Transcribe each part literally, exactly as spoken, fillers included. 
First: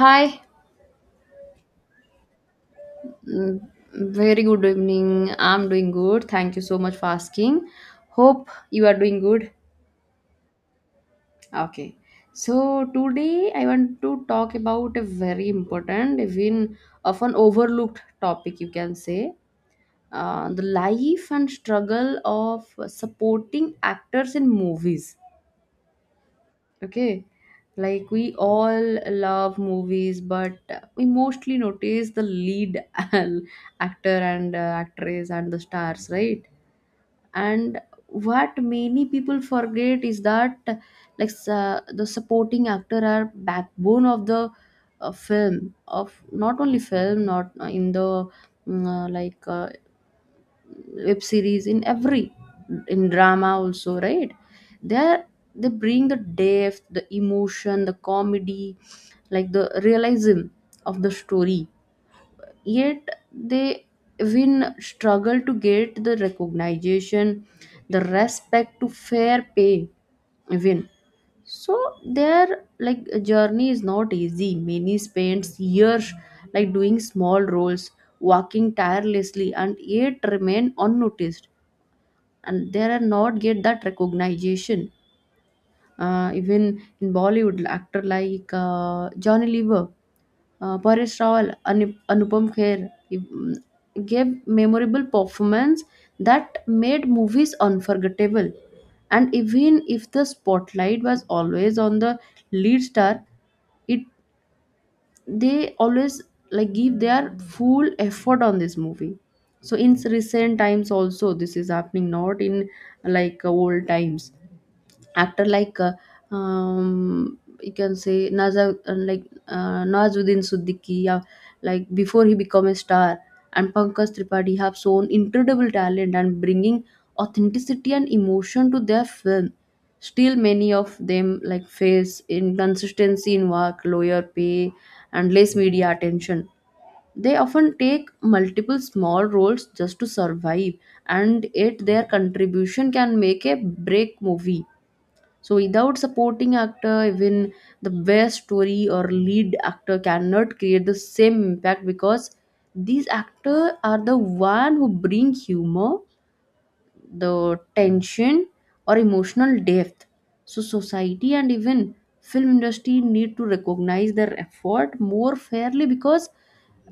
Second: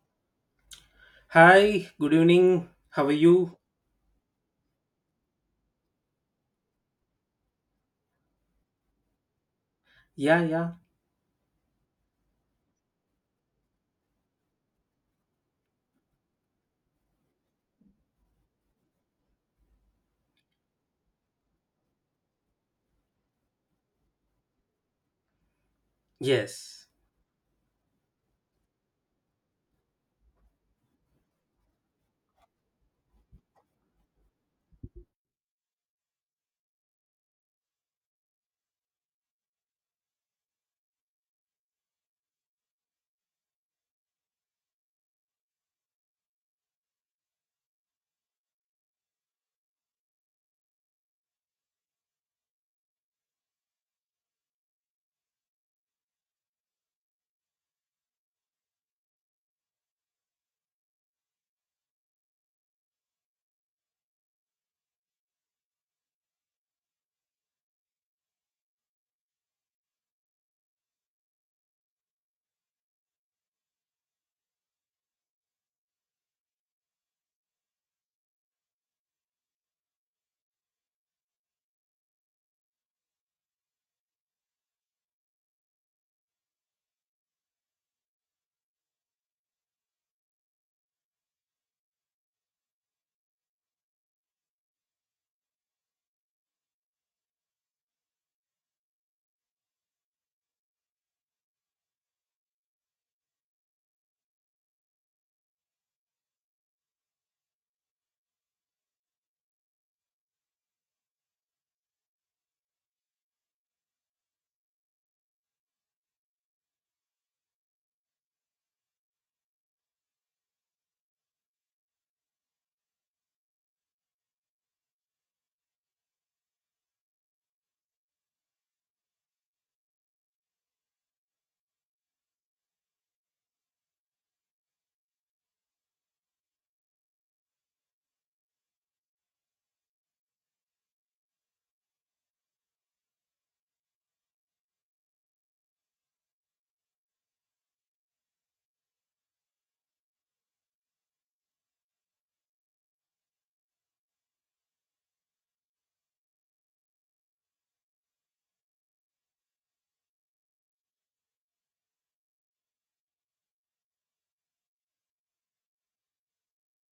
Hi, Hi, good evening. How are you? mm, very good evening. I'm doing good. Thank you so much for asking. Hope you are doing good. Yeah, yeah. Okay. So today I want to talk about a very important, even often overlooked topic you can say, uh, the life and struggle of supporting actors in movies. Yes. Okay. Like we all love movies, but we mostly notice the lead actor and uh, actress and the stars, right? And what many people forget is that like uh, the supporting actor are backbone of the uh, film, of not only film, not uh, in the mm, uh, like uh, web series, in every, in drama also, right? There they bring the depth, the emotion, the comedy, like the realism of the story, yet they even struggle to get the recognition, the respect, to fair pay even. So their like journey is not easy. Many spends years like doing small roles, working tirelessly and yet remain unnoticed, and they are not get that recognition. Uh, even in Bollywood, actor like uh, Johnny Lever, uh, Paresh Rawal, Anup- Anupam Kher mm, gave memorable performance that made movies unforgettable. And even if the spotlight was always on the lead star, it they always like give their full effort on this movie. So in recent times also this is happening, not in like old times. Actor like uh, um, you can say, Naza like uh, Nazuddin Siddiqui, yeah, like before he become a star, and Pankaj Tripathi have shown incredible talent and bringing authenticity and emotion to their film. Still many of them like face inconsistency in work, lower pay, and less media attention. They often take multiple small roles just to survive, and yet their contribution can make a break movie. So without supporting actor, even the best story or lead actor cannot create the same impact, because these actors are the one who bring humor, the tension, or emotional depth. So society and even film industry need to recognize their effort more fairly, because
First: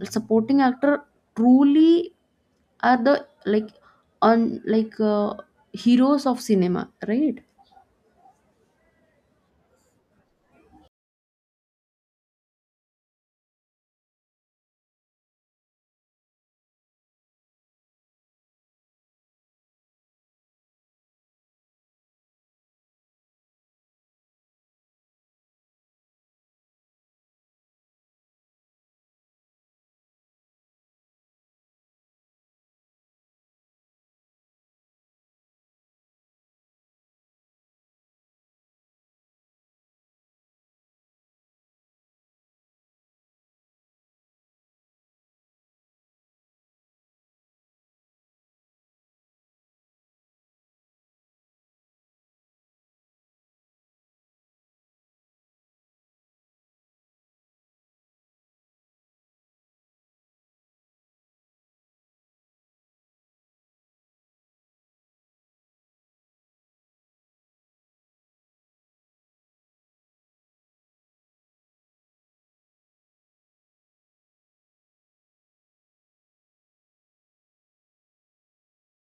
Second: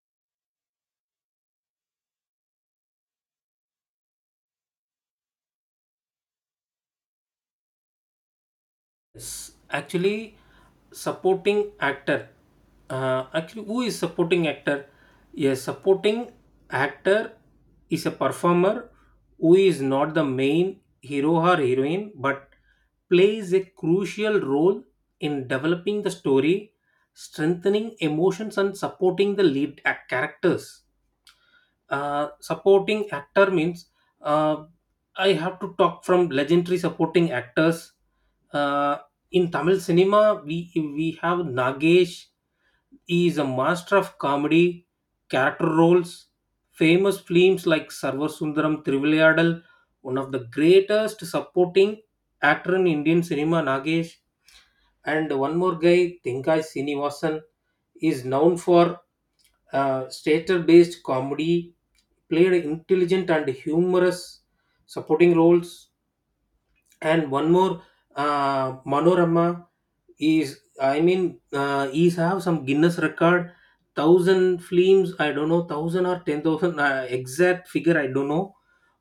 supporting actor truly are the like on like uh, heroes of cinema, right? Yes. Actually, supporting actor. Uh, actually, who is supporting actor? Yes, supporting actor is a performer who is not the main hero or heroine but plays a crucial role in developing the story, strengthening emotions, and supporting the lead ac- characters. Uh, supporting actor means uh, I have to talk from legendary supporting actors. Uh, in Tamil cinema, we we have Nagesh. He is a master of comedy, character roles, famous films like Sarva Sundaram Trivilayadal, one of the greatest supporting actor in Indian cinema, Nagesh. And one more guy, Thinkai Sinivasan, is known for uh, stature based comedy, played intelligent and humorous supporting roles. And one more, uh, Manorama is, I mean, uh, is have some Guinness record, thousand films. I don't know, thousand or ten thousand uh, exact figure. I don't know,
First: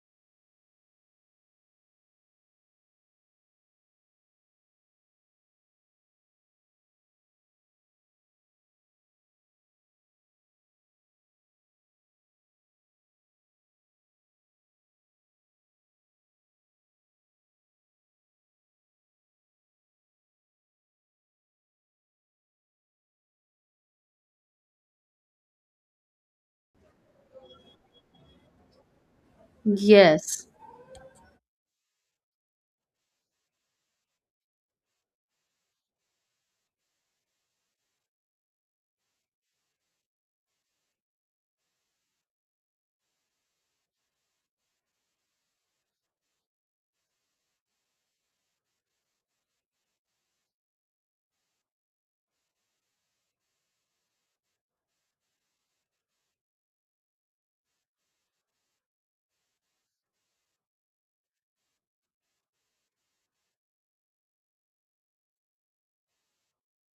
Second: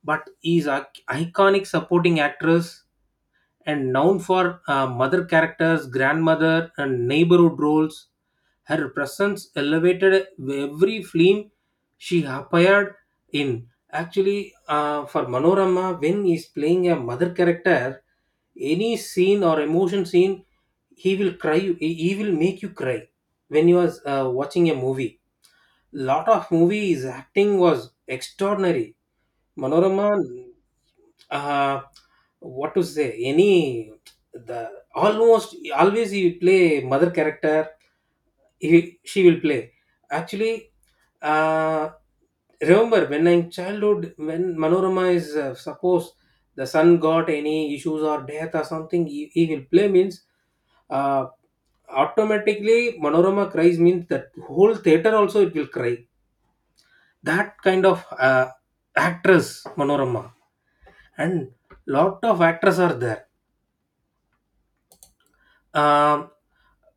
but is a iconic supporting actress and known for uh, mother characters, grandmother, and neighborhood roles. Her presence elevated every film she appeared in. Actually, uh, for Manorama, when he is playing a mother character, any scene or emotion scene, he will cry. you- He he will make you cry when you was uh, watching a movie. Lot of movies acting was extraordinary Manorama. Yes. Uh, what to say? Any the almost always he will play mother character. He she will play. Actually, uh, remember when in childhood, when Manorama is uh, suppose the son got any issues or death or something, he, he will play means uh, automatically Manorama cries means that whole theater also it will cry. That kind of uh, actress Manorama, and lot of actors are there. Um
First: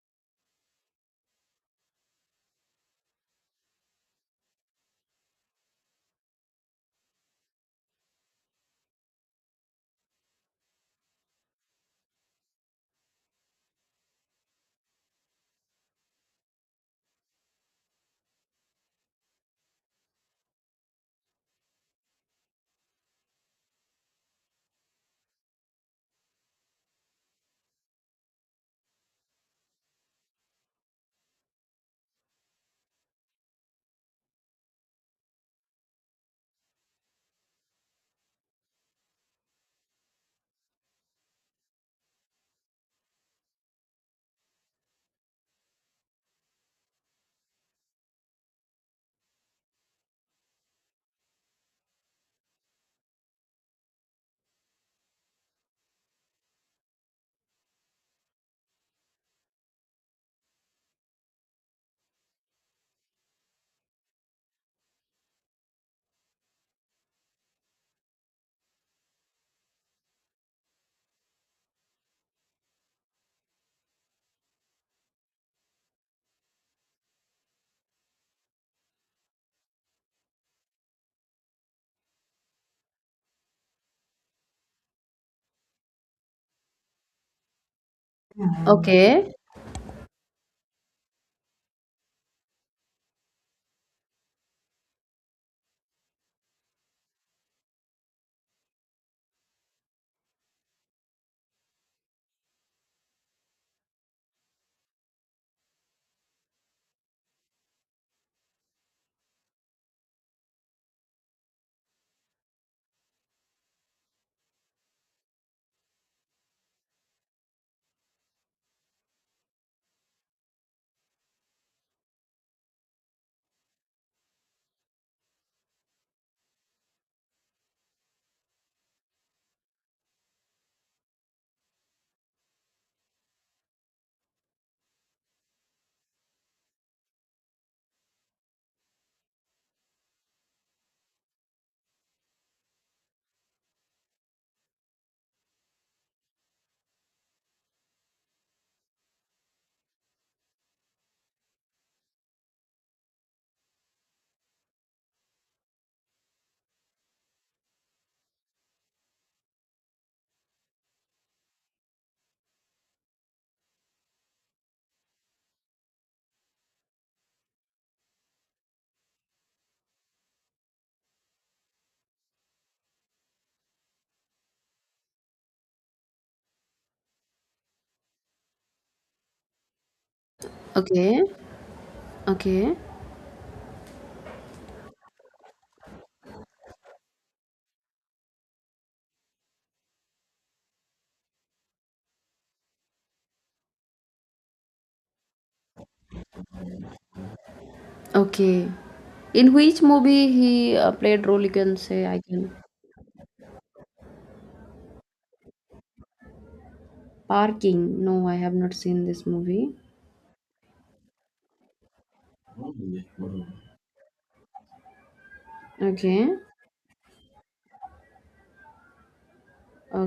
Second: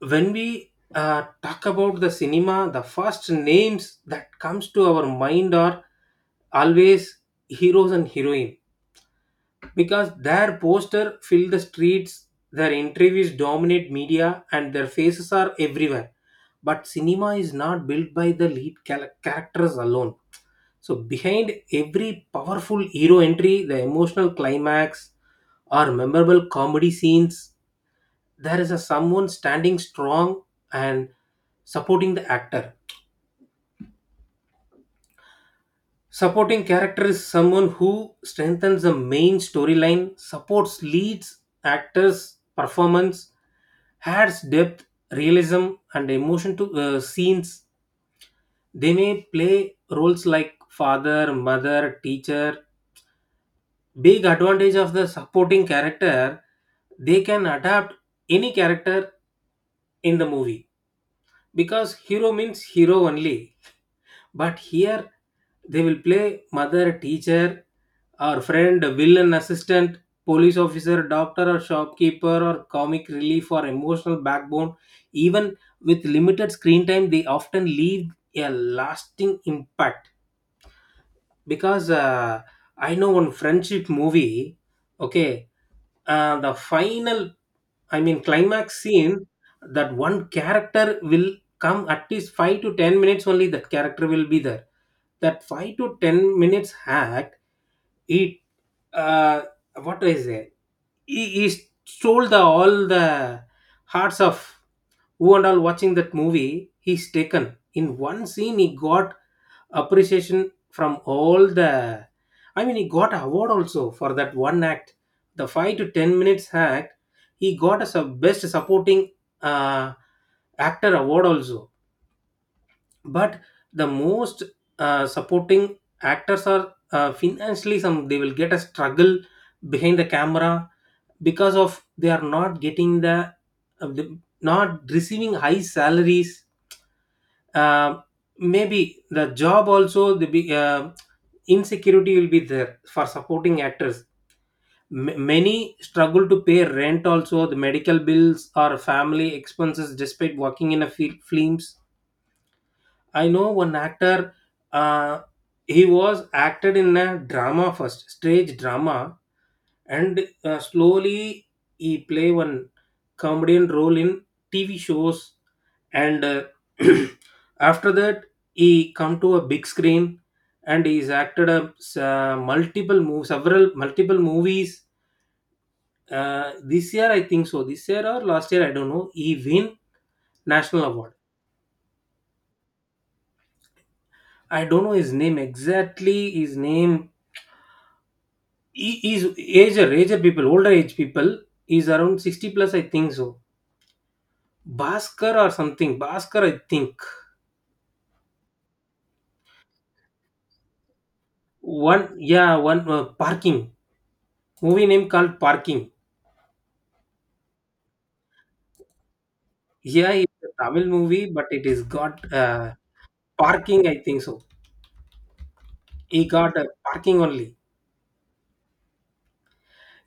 when we uh, talk about the cinema, the first names that comes to our mind are always heroes and heroines, because their poster fill the streets, their interviews dominate media, and their faces are everywhere. But cinema is not built by the lead char- characters alone. So behind every powerful hero entry, the emotional climax or memorable comedy scenes, there is a someone standing strong and supporting the actor. Supporting character is someone who strengthens the main storyline, supports leads, actors, performance, adds depth, realism, and emotion to uh, scenes. They may play roles like father, mother, teacher. Big advantage of the supporting character, they can adapt any character in the movie, because hero means hero only. But here, they will play mother, teacher, or friend, villain, assistant, police officer, doctor, or shopkeeper, or comic relief or emotional backbone. Even with limited screen time, they often leave a lasting impact because uh, I know one friendship movie. Okay, uh, the final I mean climax scene, Okay, that one character will come. At least five to ten minutes only that character will be there. That five to ten minutes hack it, uh, what do I say? He, he stole the all the hearts of who and all watching that movie. He's taken in one scene. He got appreciation from all the. I mean, he got a award also for that one act, the five to ten minutes act. He got a sub- best supporting uh, actor award also. But the most uh, supporting actors are uh, financially some they will get a struggle behind the camera, because of they are not getting the, uh, the not receiving high salaries. uh, Maybe the job also the big, uh, insecurity will be there for supporting actors. M- many struggle to pay rent also the medical bills or family expenses despite working in a fi- films. I know one actor. Uh, he was acted in a drama first, stage drama, and uh, slowly he play one comedian role in T V shows. And uh, after that, he come to a big screen, and he's acted a uh, multiple movies, several multiple movies. Uh, this year, I think so. This year or last year, I don't know. He win national award. okay, okay, I don't know his name exactly. His name, he is ager ager people, older age people, is around sixty plus, I think so. Bhaskar or something, Bhaskar I think. okay. In which movie he uh, played role? You can One, say I can. yeah, one uh, parking, movie name called parking. Parking. No, I have not seen this movie. Yeah, it's a Tamil movie, but it is got uh, parking, I think so. He Okay, got uh, parking only.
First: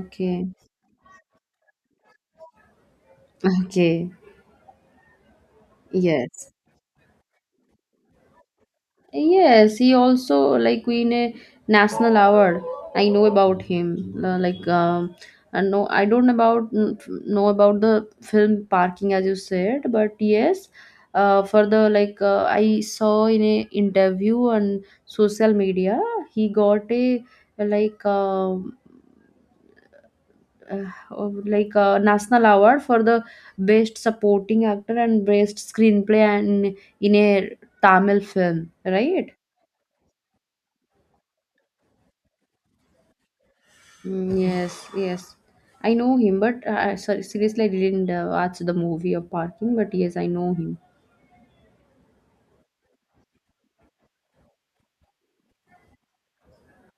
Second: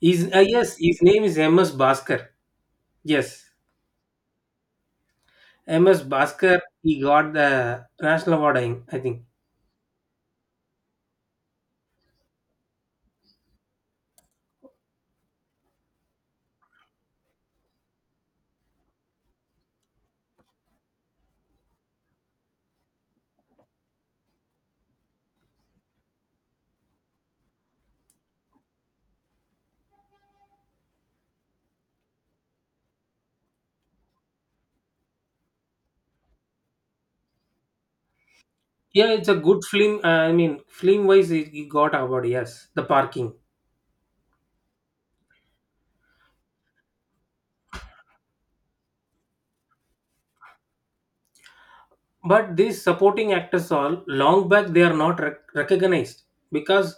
His uh, yes, his name is MS Bhaskar. Yes, okay. MS Yes. Bhaskar. He got the national award, i I think. Yes, he also like win a national award. I know about him. Uh, like um, I know, I don't about know about the film Parking as you said, but yes, uh, for the like uh, I saw in a interview on social media, he got a like um, uh, like a national award for the best supporting actor and best screenplay and in a Tamil film, Yeah, it's right? a good film. uh, I mean film wise he he got award, yes, the parking. Mm, yes, yes. I know him, but uh, uh, sorry, seriously, I didn't uh, watch the movie of Parking, but yes, I know him. But these supporting actors all long back they are not rec- recognized because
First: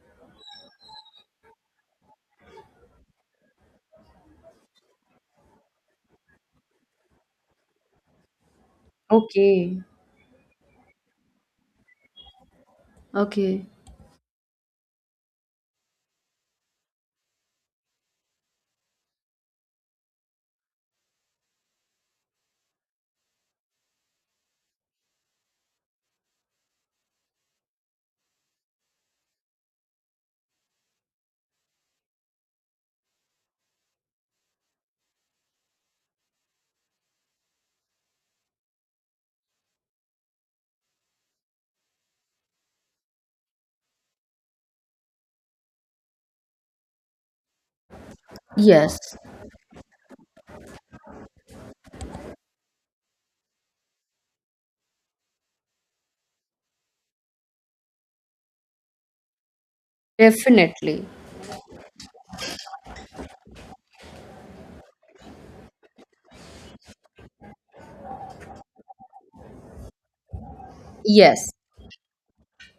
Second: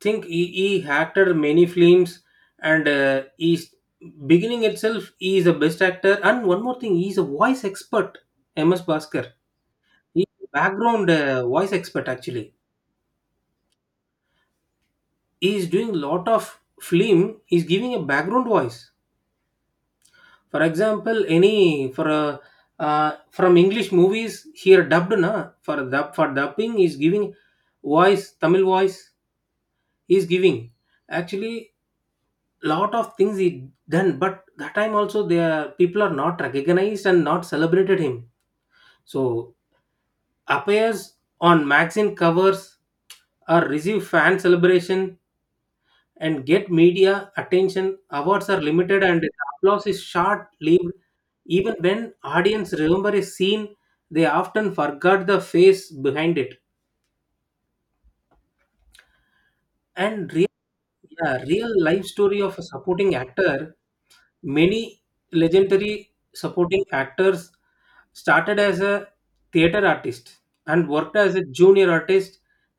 think he, he acted many films. And uh, he's beginning itself he is a best actor. And one more thing, he is a voice expert, MS Bhaskar. Okay, He is a background uh, voice expert actually. okay. He is doing lot of film, he is giving a background voice. For example, any for a uh, from english movies here dubbed na, for dub for dubbing is giving voice, tamil voice he's giving actually. Lot of things he done, but that time also the people are not recognized and not celebrated him. So appears on magazine covers or receive fan celebration and get media attention. Awards are Yes, limited and the applause is short lived. Even when audience remember a scene, they often forgot the face behind it. And definitely. yeah, real life story of a supporting actor. Many legendary supporting actors started as a theater artist and worked as a Yes, junior artist,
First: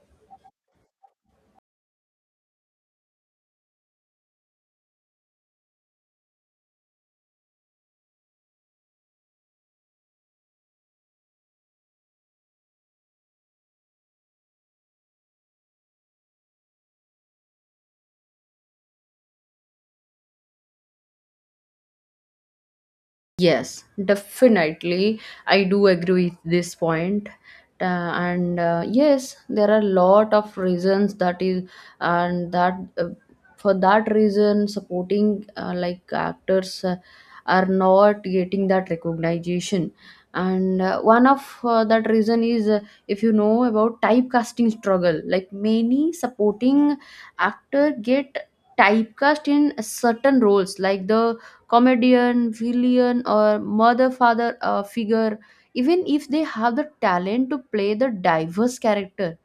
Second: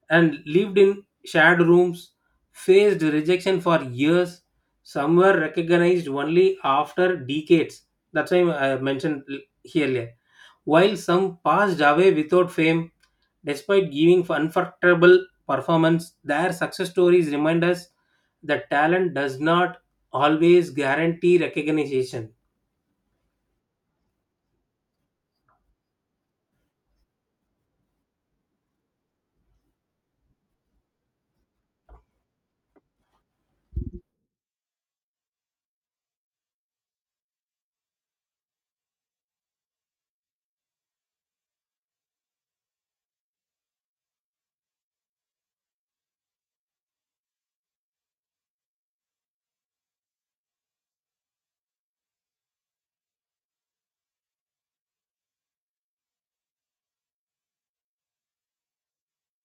and lived in shared rooms, faced rejection for years. Some were recognized only after decades. That's why I mentioned l- here earlier. While some passed away without fame, despite giving unforgettable performance, their success stories remind us the talent does not always guarantee recognition. yes, definitely. I do agree with this point. Uh, and uh, yes, there are a lot of reasons that is, and that uh, for that reason, supporting uh, like actors uh, are not getting that recognition. And uh, one of uh, that reason is, uh, if you know about typecasting struggle, like many supporting actor get typecast in certain roles, like the comedian, villain, or mother father uh, figure, even if they have the talent to play the diverse character.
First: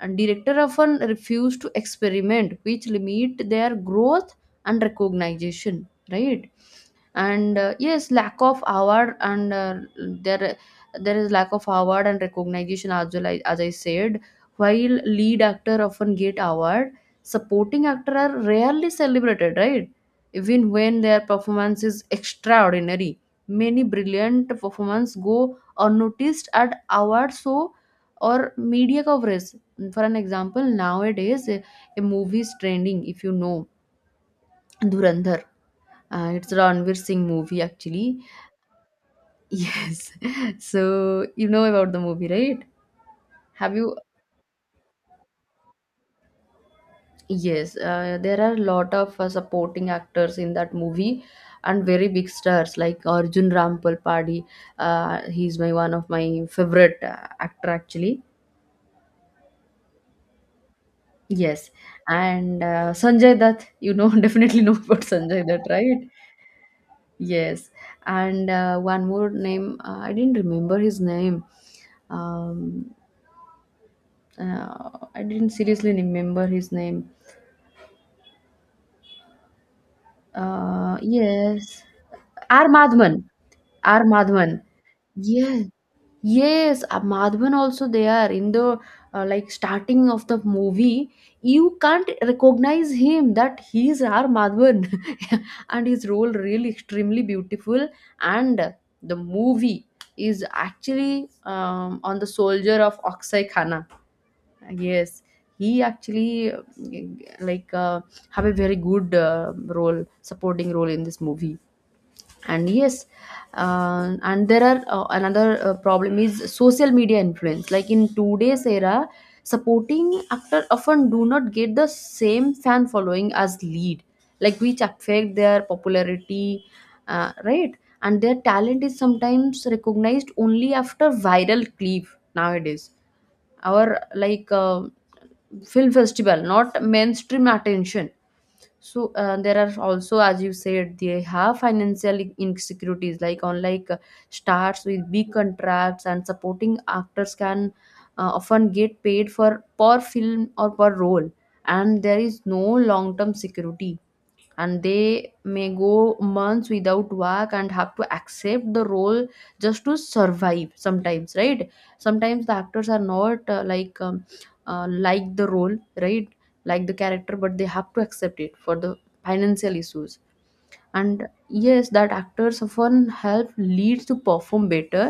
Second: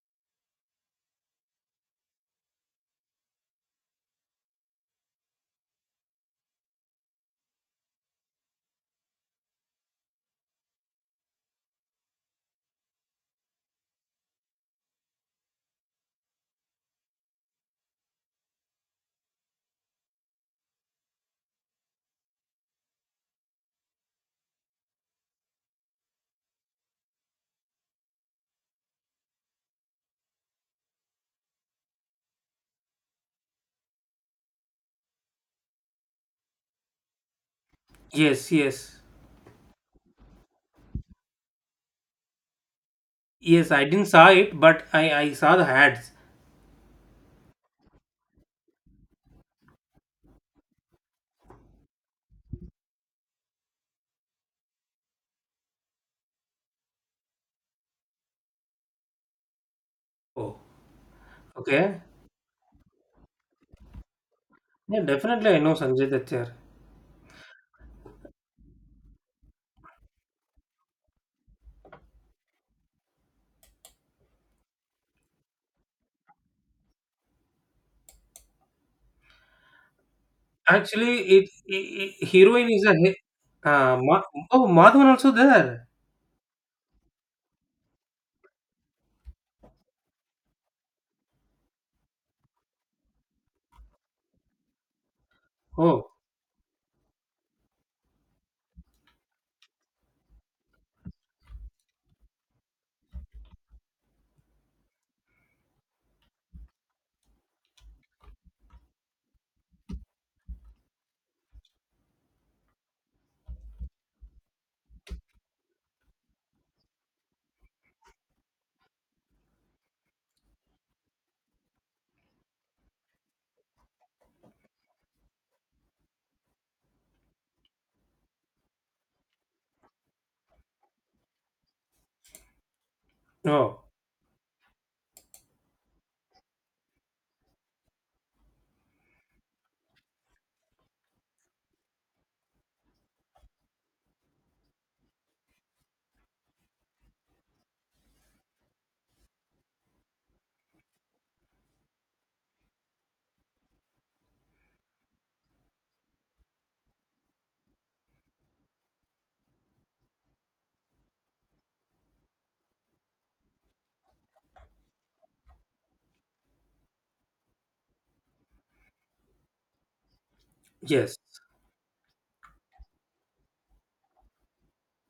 And director often refuse to experiment, which limit their growth and recognition, right? and uh, Yes, lack of award, and uh, there there is lack of award and recognition as well. I- as I said, while lead actor often get award, supporting actor are rarely celebrated, right? Even when their performance is extraordinary, many brilliant performance go unnoticed at award show or media coverage. For an example, nowadays a, a movie is trending, if you know, Dhurandhar, uh, it's Ranveer Singh movie actually. Yes, yes. Yes. So you know about the movie, right? Yes, Have I you? didn't saw it, but I, I saw the ads. Yes. Uh, there are a lot of uh, supporting actors in that movie, and very big stars like Arjun Rampal Padi. Uh, he's my one of my favorite uh, actor actually. Oh, Yes, okay. and uh, Sanjay Dutt. You know, definitely know Yeah, about Sanjay definitely I Dutt, know right? Sanjay Dutt here. Yes, and uh, one more name. Uh, I didn't remember his name. Um, uh, I didn't seriously remember his name. Uh, Actually, it, yes. it, it- R. heroine is a he- Madhavan. uh, R. Ma- Madhavan. oh, Madhavan also Yes. there. Yes, uh, Madhavan also, they are in the uh, like starting of the movie. You can't recognize him that he is R. Madhavan, and his Oh, role really extremely beautiful. And the movie is actually um, on the soldier of Akshay Khanna. Yes, he actually uh, like uh, have a very good uh, role, supporting role in this movie. And yes, uh, and there are uh, another uh, problem is social media influence. Like in today's era, supporting actor often do not get the same fan following as lead, like which affect their popularity, uh, right? And their talent is sometimes recognized only after viral clip nowadays, oh, our like uh, film festival, not mainstream attention. So uh, there are also, as you said, they have financial insecurities, like unlike uh, stars with big contracts, and supporting actors can uh, often get paid for per film or per role, and there is no long term security. And they may go months without work and have to accept the role just to survive sometimes, right? Sometimes the actors are not uh, like um, uh, like the role, right, like the character, but they have to accept it for the financial issues. yes, And yes, that actors often help leads to perform better,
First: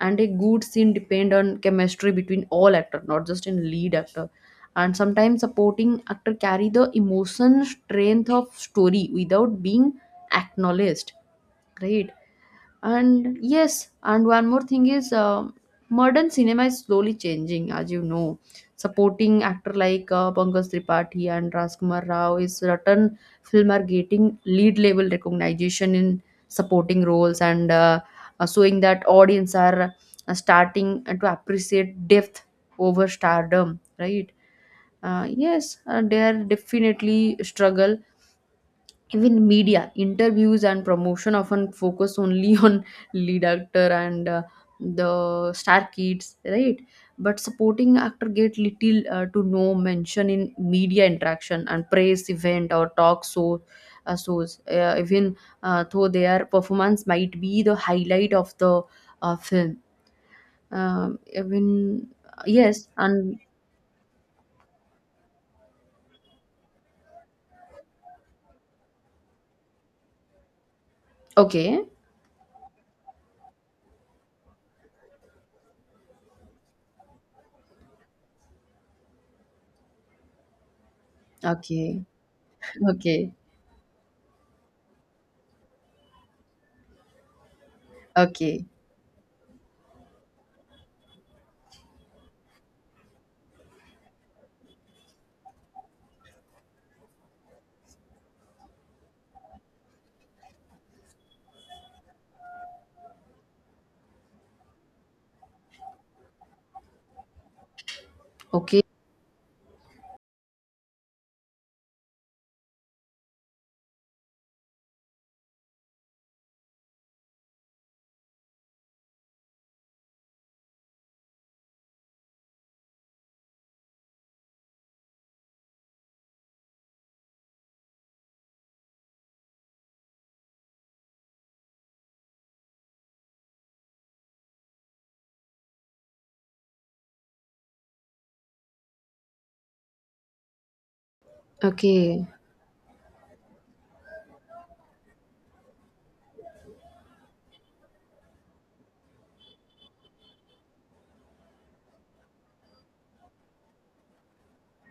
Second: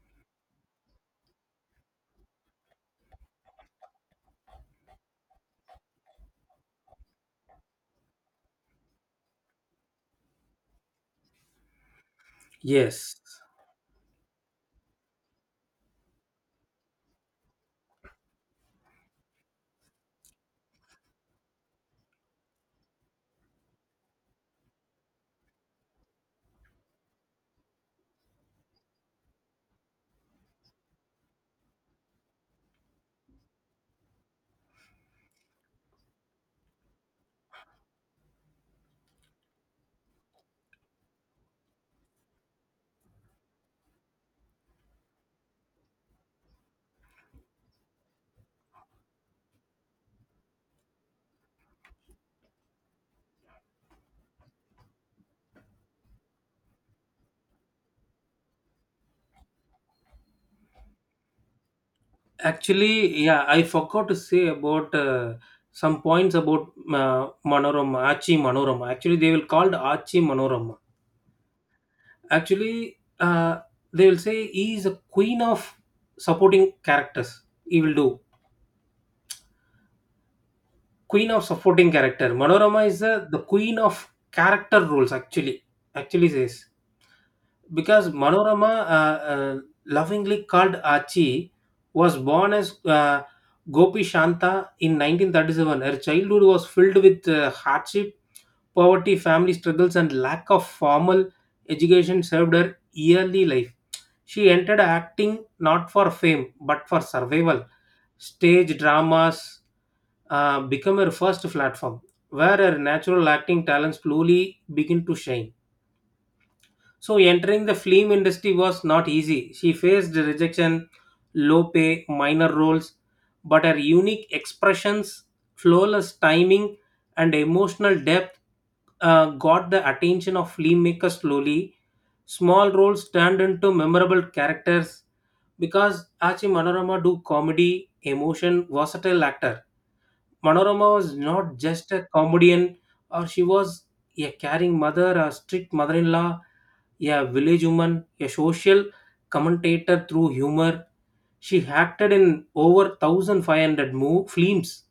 and a good scene depend on chemistry between all actor, not just in lead actor. And sometimes supporting actor carry the emotion strength of story without being acknowledged, right? yes. And yes, and one more thing is, um modern cinema is slowly changing, as you know. Supporting actor like uh, Pankaj Tripathi and Rajkumar Rao is certain film are getting lead level recognition in supporting roles, and uh, uh, showing that audience are uh, starting to appreciate depth over stardom, right? Uh, yes, uh, they are definitely struggle. Even media interviews and promotion often focus only on lead actor and uh, the star kids, right? But supporting actor get little uh, to no mention in media interaction and press event or talk show uh, shows, uh, even uh, though their performance might be the highlight of the uh, film. Um, even uh, yes, Actually, and yeah, I forgot to say about uh, some points about uh, Manorama, Achi Manorama. Actually, they will called Achi Manorama. okay, Actually, uh, they will say he is a queen of supporting characters. He will do queen of okay, supporting character. Manorama is okay, the, the queen of character roles. Actually, actually says because okay, Manorama, uh, uh, lovingly called Achi, was born as uh, Gopi Shanta in nineteen thirty-seven. Her childhood was filled with uh, hardship, poverty, family struggles, and lack of formal education served her early life. She entered acting not for fame but for survival. Stage okay, dramas uh, become her first platform, where her natural acting talents slowly begin to shine. So entering the film industry was not easy. She faced rejection, low pay, minor roles, but her unique expressions, flawless timing, and emotional depth uh, got the attention of filmmakers slowly. Small roles turned into memorable characters because Achi Manorama do comedy, emotion, versatile actor. Manorama was not just a okay. comedian, or she was a caring mother, a strict mother in law, a village woman, a social commentator through humor. She acted in over one thousand five hundred mo- films,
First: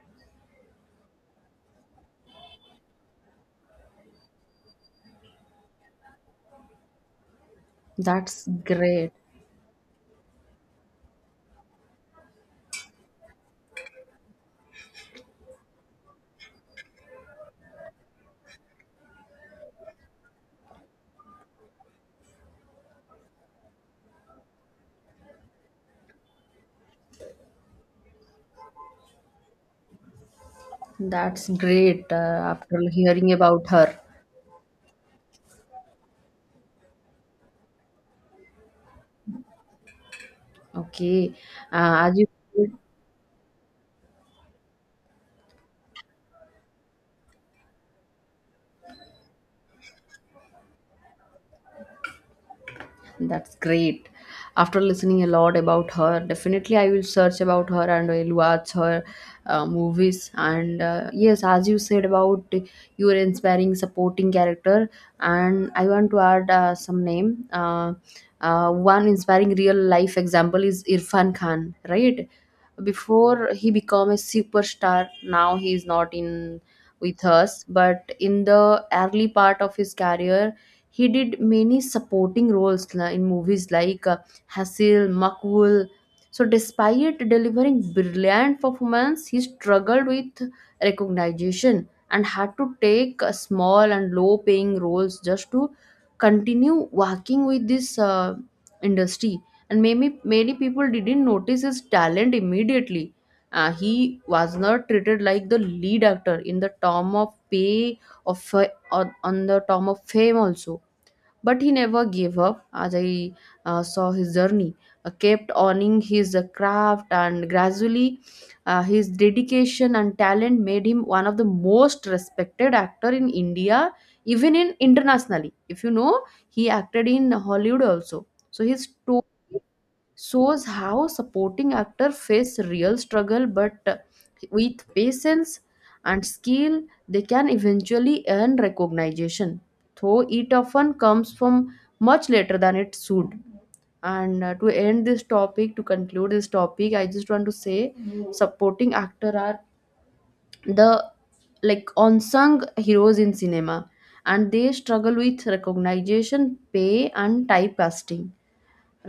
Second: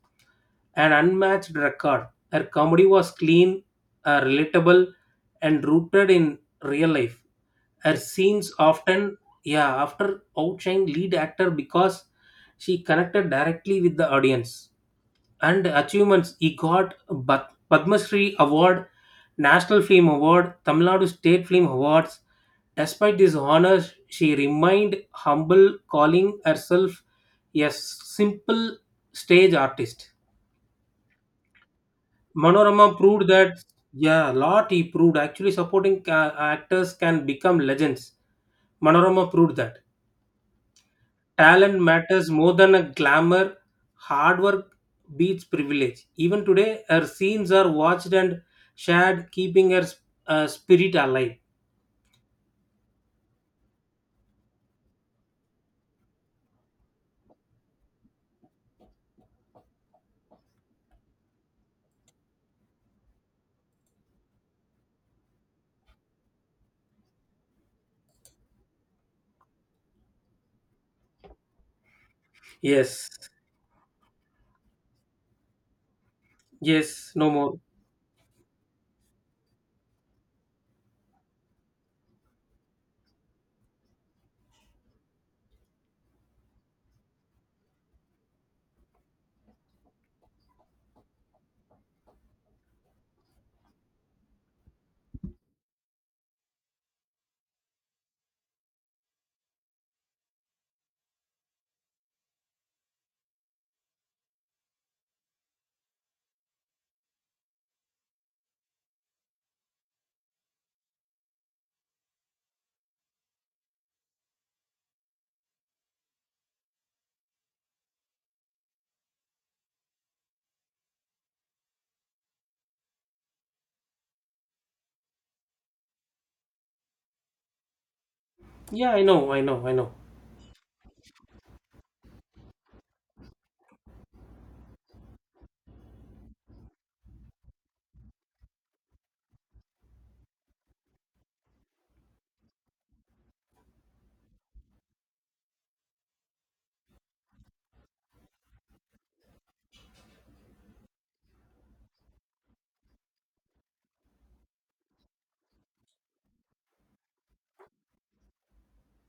an unmatched record. Her comedy was clean, uh, relatable, and rooted in real life. Her That's scenes great. often, yeah, after outshine lead actor, because she connected directly with the audience. And achievements he got: Bat- Padma Shri award, national film award, Tamil Nadu state film awards. Despite these honors, she remained humble, calling herself a simple stage artist. That's great uh, after Manorama proved hearing that, about her. yeah, a lot he proved actually, supporting ca- actors can become legends. Manorama proved that Okay. talent Uh, as you matters more than a glamour. Hard work beats privilege. Even today, her scenes are watched and shared, keeping her s- uh, spirit alive. That's great. After listening a lot about her, definitely I will search about her and I'll watch her uh, movies. And uh, yes, as you said about your inspiring supporting character, and I want to add uh, some name. Uh, uh, one inspiring real life example is Irfan Khan, right? Yes, Before he became a superstar, now he is not in yes, with no more. us, but in the early part of his career he did many supporting roles la- in movies like uh, Hasil, Makbul. So, despite delivering brilliant performance, he struggled with recognition and had to take uh, small and low-paying roles just to continue working with this uh, industry. And maybe many people didn't notice his talent immediately. Uh, he was not treated like the lead actor in the term of pay of uh, on on the term of fame also, but he never gave up. As I uh, saw his journey, uh, kept owning his uh, craft, and gradually uh, his dedication and talent made him one of the most respected actor in India, even in internationally. If you know, he acted in Hollywood also. So his Yeah, I story know, I know, I know. shows how supporting actor face real struggle, but with patience and skill they can eventually earn recognition, though it often comes from much later than it should. And uh, to end this topic to conclude this topic, I just want to say, mhm, supporting actor are the like unsung heroes in cinema, and they struggle with recognition, pay, and typecasting,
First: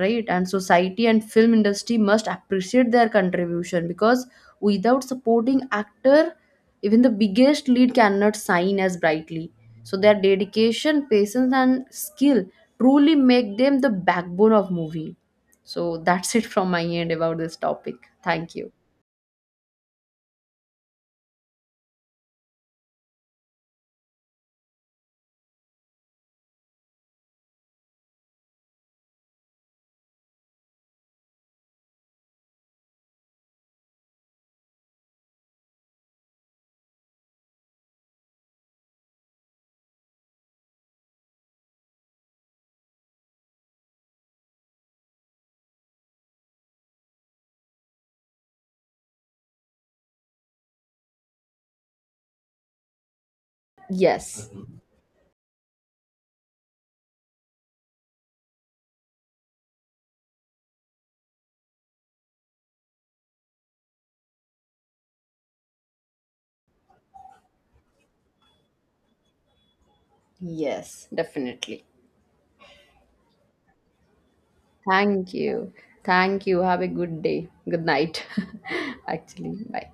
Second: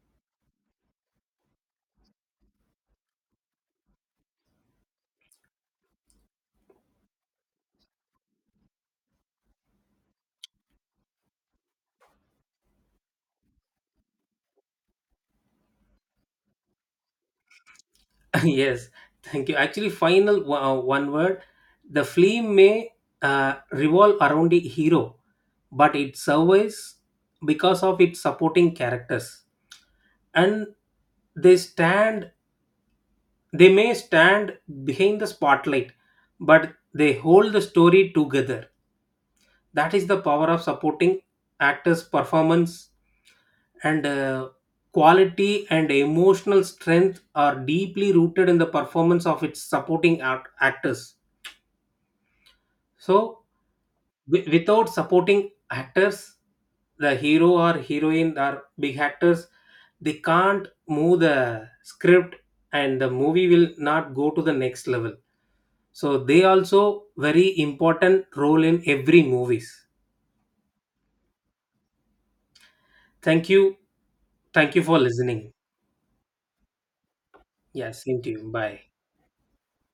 right? And society and film industry must appreciate their contribution, because without supporting actor, even the biggest lead cannot shine as brightly. So their dedication, patience, and skill truly make them the backbone of movie. So that's it from my end about this topic. Thank you. Yes, thank you. Actually, final o- uh, one word. The film may uh, revolve around a hero, but it survives because of its supporting characters, and they stand they may stand behind the spotlight, but they hold the story together. That is the power of supporting actors' performance, and uh, quality and emotional strength are deeply rooted in the performance of its supporting act- actors. So, Yes, wi- without supporting actors, the hero or heroine or big actors, they can't move the script and the movie will not go to the next level. So, they also very important role in every movies. yes, definitely. Thank you. Thank you for Thank listening. you. Thank you, have a good day, good Yeah, same night. to you. Bye. Actually, bye.